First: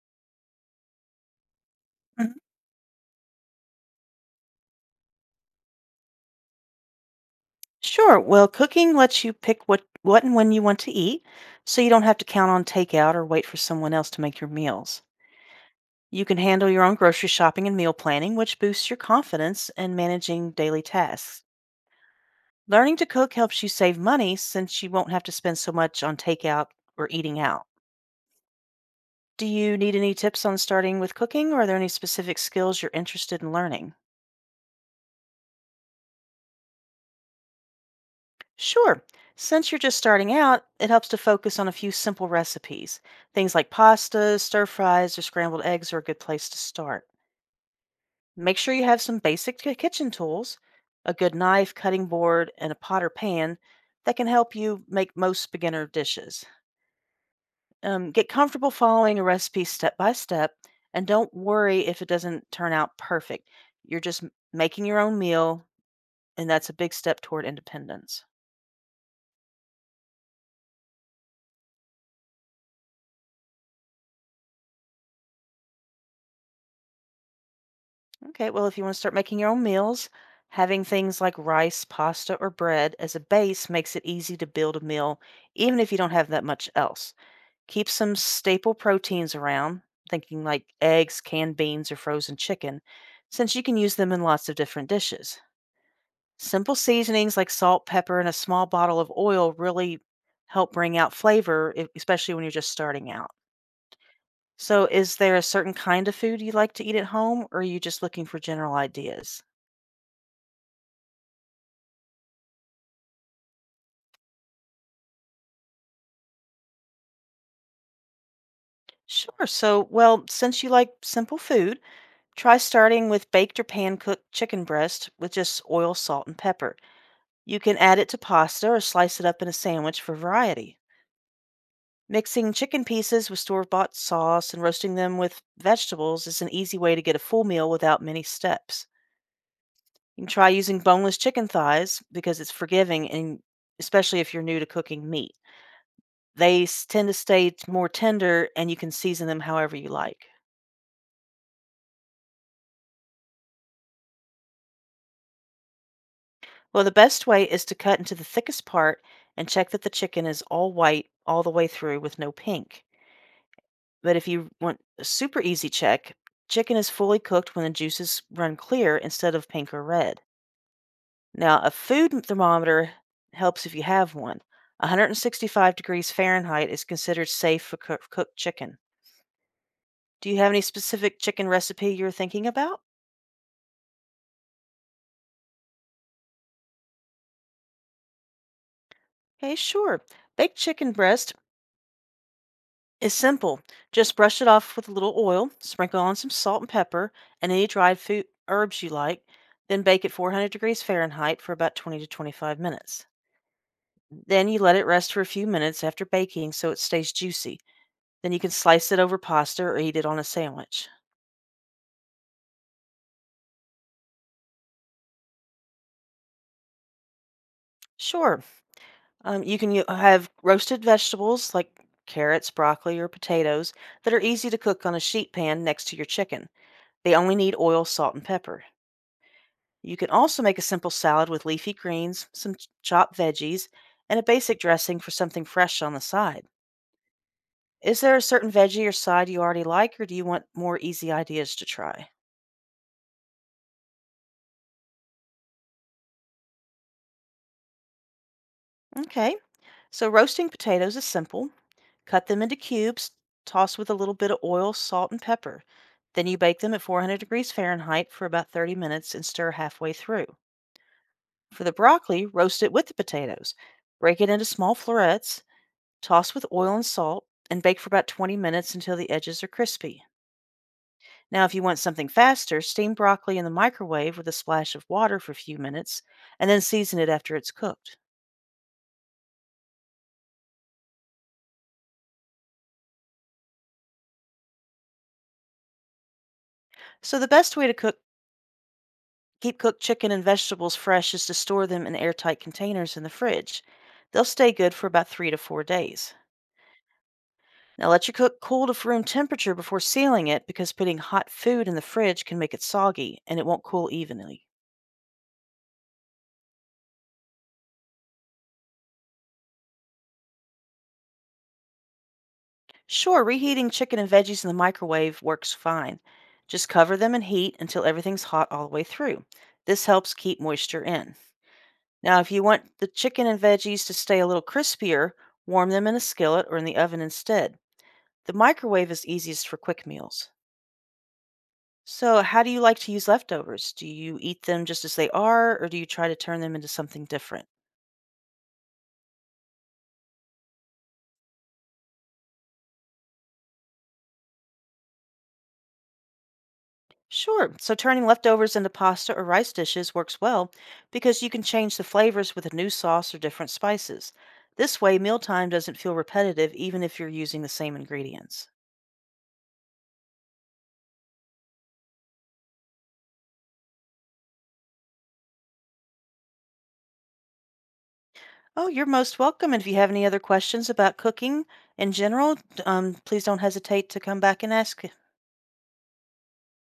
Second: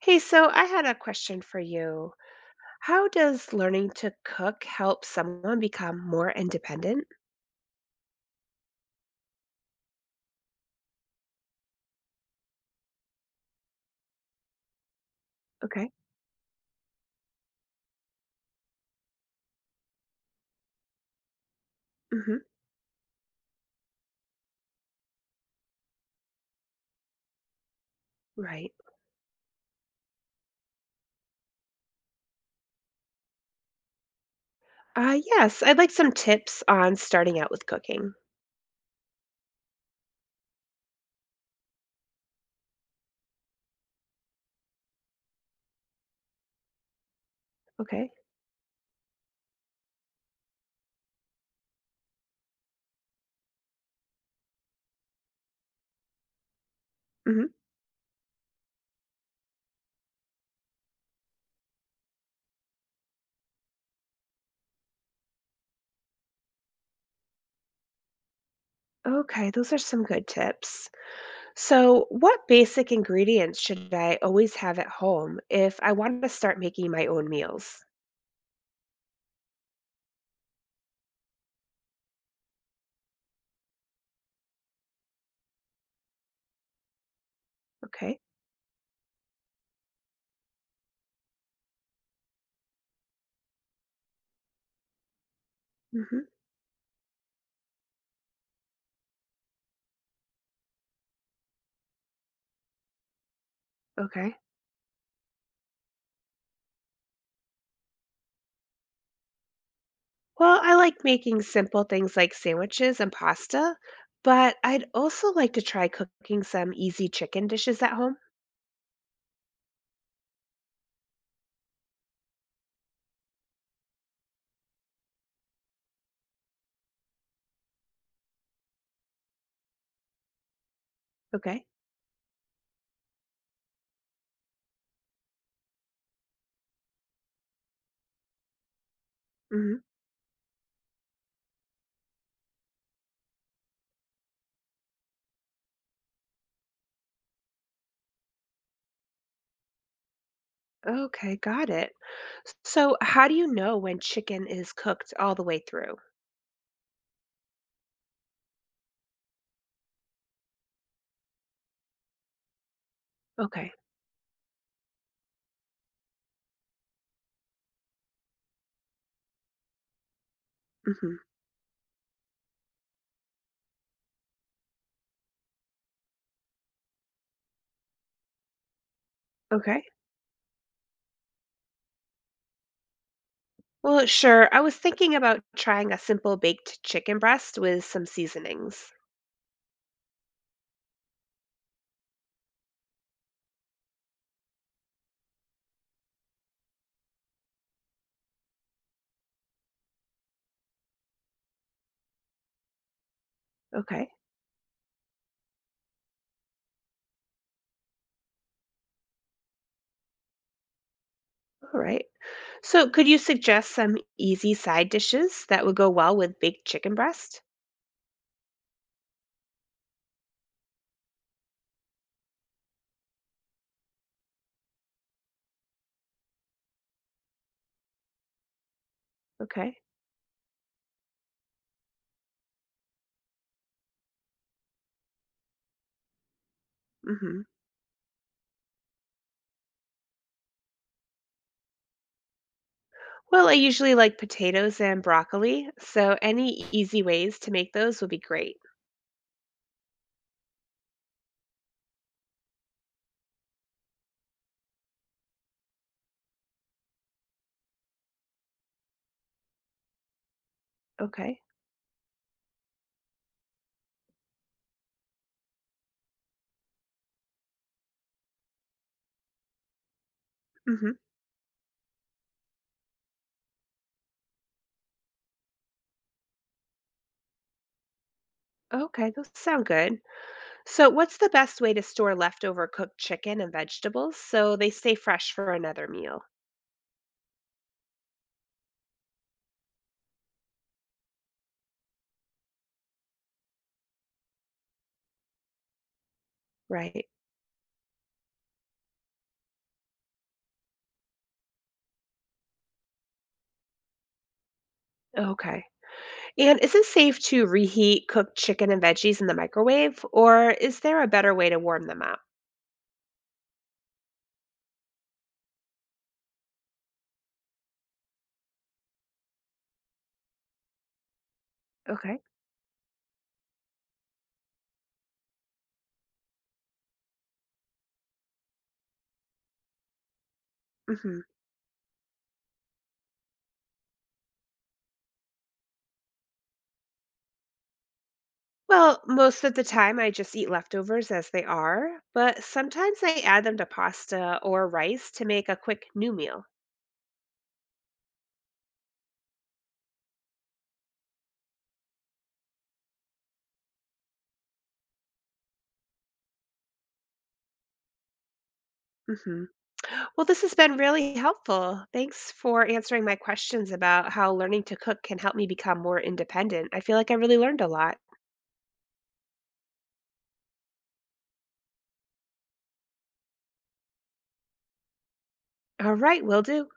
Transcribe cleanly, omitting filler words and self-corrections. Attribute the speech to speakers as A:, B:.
A: Hey, so I had a question for you.
B: Mhm.
A: How does learning to cook help someone become more independent?
B: Sure. Well, cooking lets you pick what and when you want to eat, so you don't have to count on takeout or wait for someone else to make your meals.
A: Okay.
B: You can handle your own grocery shopping and meal planning, which boosts your confidence in managing daily tasks.
A: Hmm.
B: Learning to cook helps you save money since you won't have to spend so much on takeout or eating out.
A: Right.
B: Do you need any tips on starting with cooking, or are there any specific skills you're interested in learning?
A: Yes, I'd like some tips on starting out with cooking.
B: Sure. Since you're just starting out, it helps to focus on a few simple recipes. Things like pastas, stir fries, or scrambled eggs are a good place to start.
A: Okay.
B: Make sure you have some basic kitchen tools, a good knife, cutting board, and a pot or pan that can help you make most beginner dishes.
A: Hmm.
B: Get comfortable following a recipe step by step, and don't worry if it doesn't turn out perfect. You're just making your own meal, and that's a big step toward independence.
A: Okay, those are some good tips. So, what basic ingredients should I always have at home if I want to start making my own meals?
B: Okay, well, if you want to start making your own meals, having things like rice, pasta, or bread as a base makes it easy to build a meal, even if you don't have that much else. Keep some
A: Okay.
B: staple proteins around, thinking like eggs, canned beans, or frozen chicken, since you can use them in lots of different dishes.
A: Hmm.
B: Simple seasonings like salt, pepper, and a small bottle of oil really help bring out flavor, especially when you're just starting out.
A: Okay.
B: So, is there a certain kind of food you like to eat at home, or are you just looking for general ideas?
A: Well, I like making simple things like sandwiches and pasta, but I'd also like to try cooking some easy chicken dishes at home.
B: Sure. So, well, since you like simple food, try starting with baked or pan cooked chicken breast with just oil, salt, and pepper. You can add it to pasta or slice it up in a sandwich for variety.
A: Okay.
B: Mixing chicken pieces with store bought sauce and roasting them with vegetables is an easy way to get a full meal without many steps.
A: Hmm.
B: You can try using boneless chicken thighs because it's forgiving and especially if you're new to cooking meat. Tend to stay more tender and you can season them however you like.
A: Okay, got it. So, how do you know when chicken is cooked all the way through?
B: Well, the best way is to cut into the thickest part and check that the chicken is all white all the way through with no pink.
A: Okay.
B: But if you want a super easy check, chicken is fully cooked when the juices run clear instead of pink or red.
A: Hmm.
B: Now, a food thermometer helps if you have one. 165 degrees Fahrenheit is considered safe for cooked chicken.
A: Okay.
B: Do you have any specific chicken recipe you're thinking about?
A: Well, sure. I was thinking about trying a simple baked chicken breast with some seasonings.
B: Okay, sure. Baked chicken breast. It's simple. Just brush it off with a little oil, sprinkle on some salt and pepper, and any dried food herbs you like. Then bake at 400 degrees Fahrenheit for about 20 to 25 minutes.
A: Okay.
B: Then you let it rest for a few minutes after baking so it stays juicy. Then you can slice it over pasta or eat it on a sandwich.
A: All right. So, could you suggest some easy side dishes that would go well with baked chicken breast?
B: Sure, you can have roasted vegetables like carrots, broccoli, or potatoes that are easy to cook on a sheet pan next to your chicken. They only need oil, salt, and pepper.
A: Okay.
B: You can also make a simple salad with leafy greens, some chopped veggies, and a basic dressing for something fresh on the side.
A: Hmm.
B: Is there a certain veggie or side you already like, or do you want more easy ideas to try?
A: Well, I usually like potatoes and broccoli, so any easy ways to make those would be great.
B: Okay, so roasting potatoes is simple. Cut them into cubes, toss with a little bit of oil, salt, and pepper. Then you bake them at 400 degrees Fahrenheit for about 30 minutes and stir halfway through.
A: Okay.
B: For the broccoli, roast it with the potatoes. Break it into small florets. Toss with oil and salt and bake for about 20 minutes until the edges are crispy.
A: Mhm.
B: Now, if you want something faster, steam broccoli in the microwave with a splash of water for a few minutes and then season it after it's cooked.
A: Okay, those sound good. So, what's the best way to store leftover cooked chicken and vegetables so they stay fresh for another meal?
B: So, the best way to cook keep cooked chicken and vegetables fresh is to store them in airtight containers in the fridge. They'll stay good for about 3 to 4 days.
A: Right.
B: Now, let your cook cool to room temperature before sealing it because putting hot food in the fridge can make it soggy and it won't cool evenly.
A: Okay. And is it safe to reheat cooked chicken and veggies in the microwave, or is there a better way to warm them up?
B: Sure, reheating chicken and veggies in the microwave works fine. Just cover them in heat until everything's hot all the way through. This helps keep moisture in. Now,
A: Okay.
B: if you want the chicken and veggies to stay a little crispier, warm them in a skillet or in the oven instead. The microwave is easiest for quick meals.
A: Mhm.
B: So, how do you like to use leftovers? Do you eat them just as they are, or do you try to turn them into something different?
A: Well, most of the time I just eat leftovers as they are, but sometimes I add them to pasta or rice to make a quick new meal.
B: Sure. So turning leftovers into pasta or rice dishes works well because you can change the flavors with a new sauce or different spices. This way, mealtime doesn't feel repetitive even if you're using the same ingredients.
A: Hmm. Well, this has been really helpful. Thanks for answering my questions about how learning to cook can help me become more independent. I feel like I really learned a lot.
B: Oh, you're most welcome. And if you have any other questions about cooking in general, please don't hesitate to come back and ask.
A: All right, will do.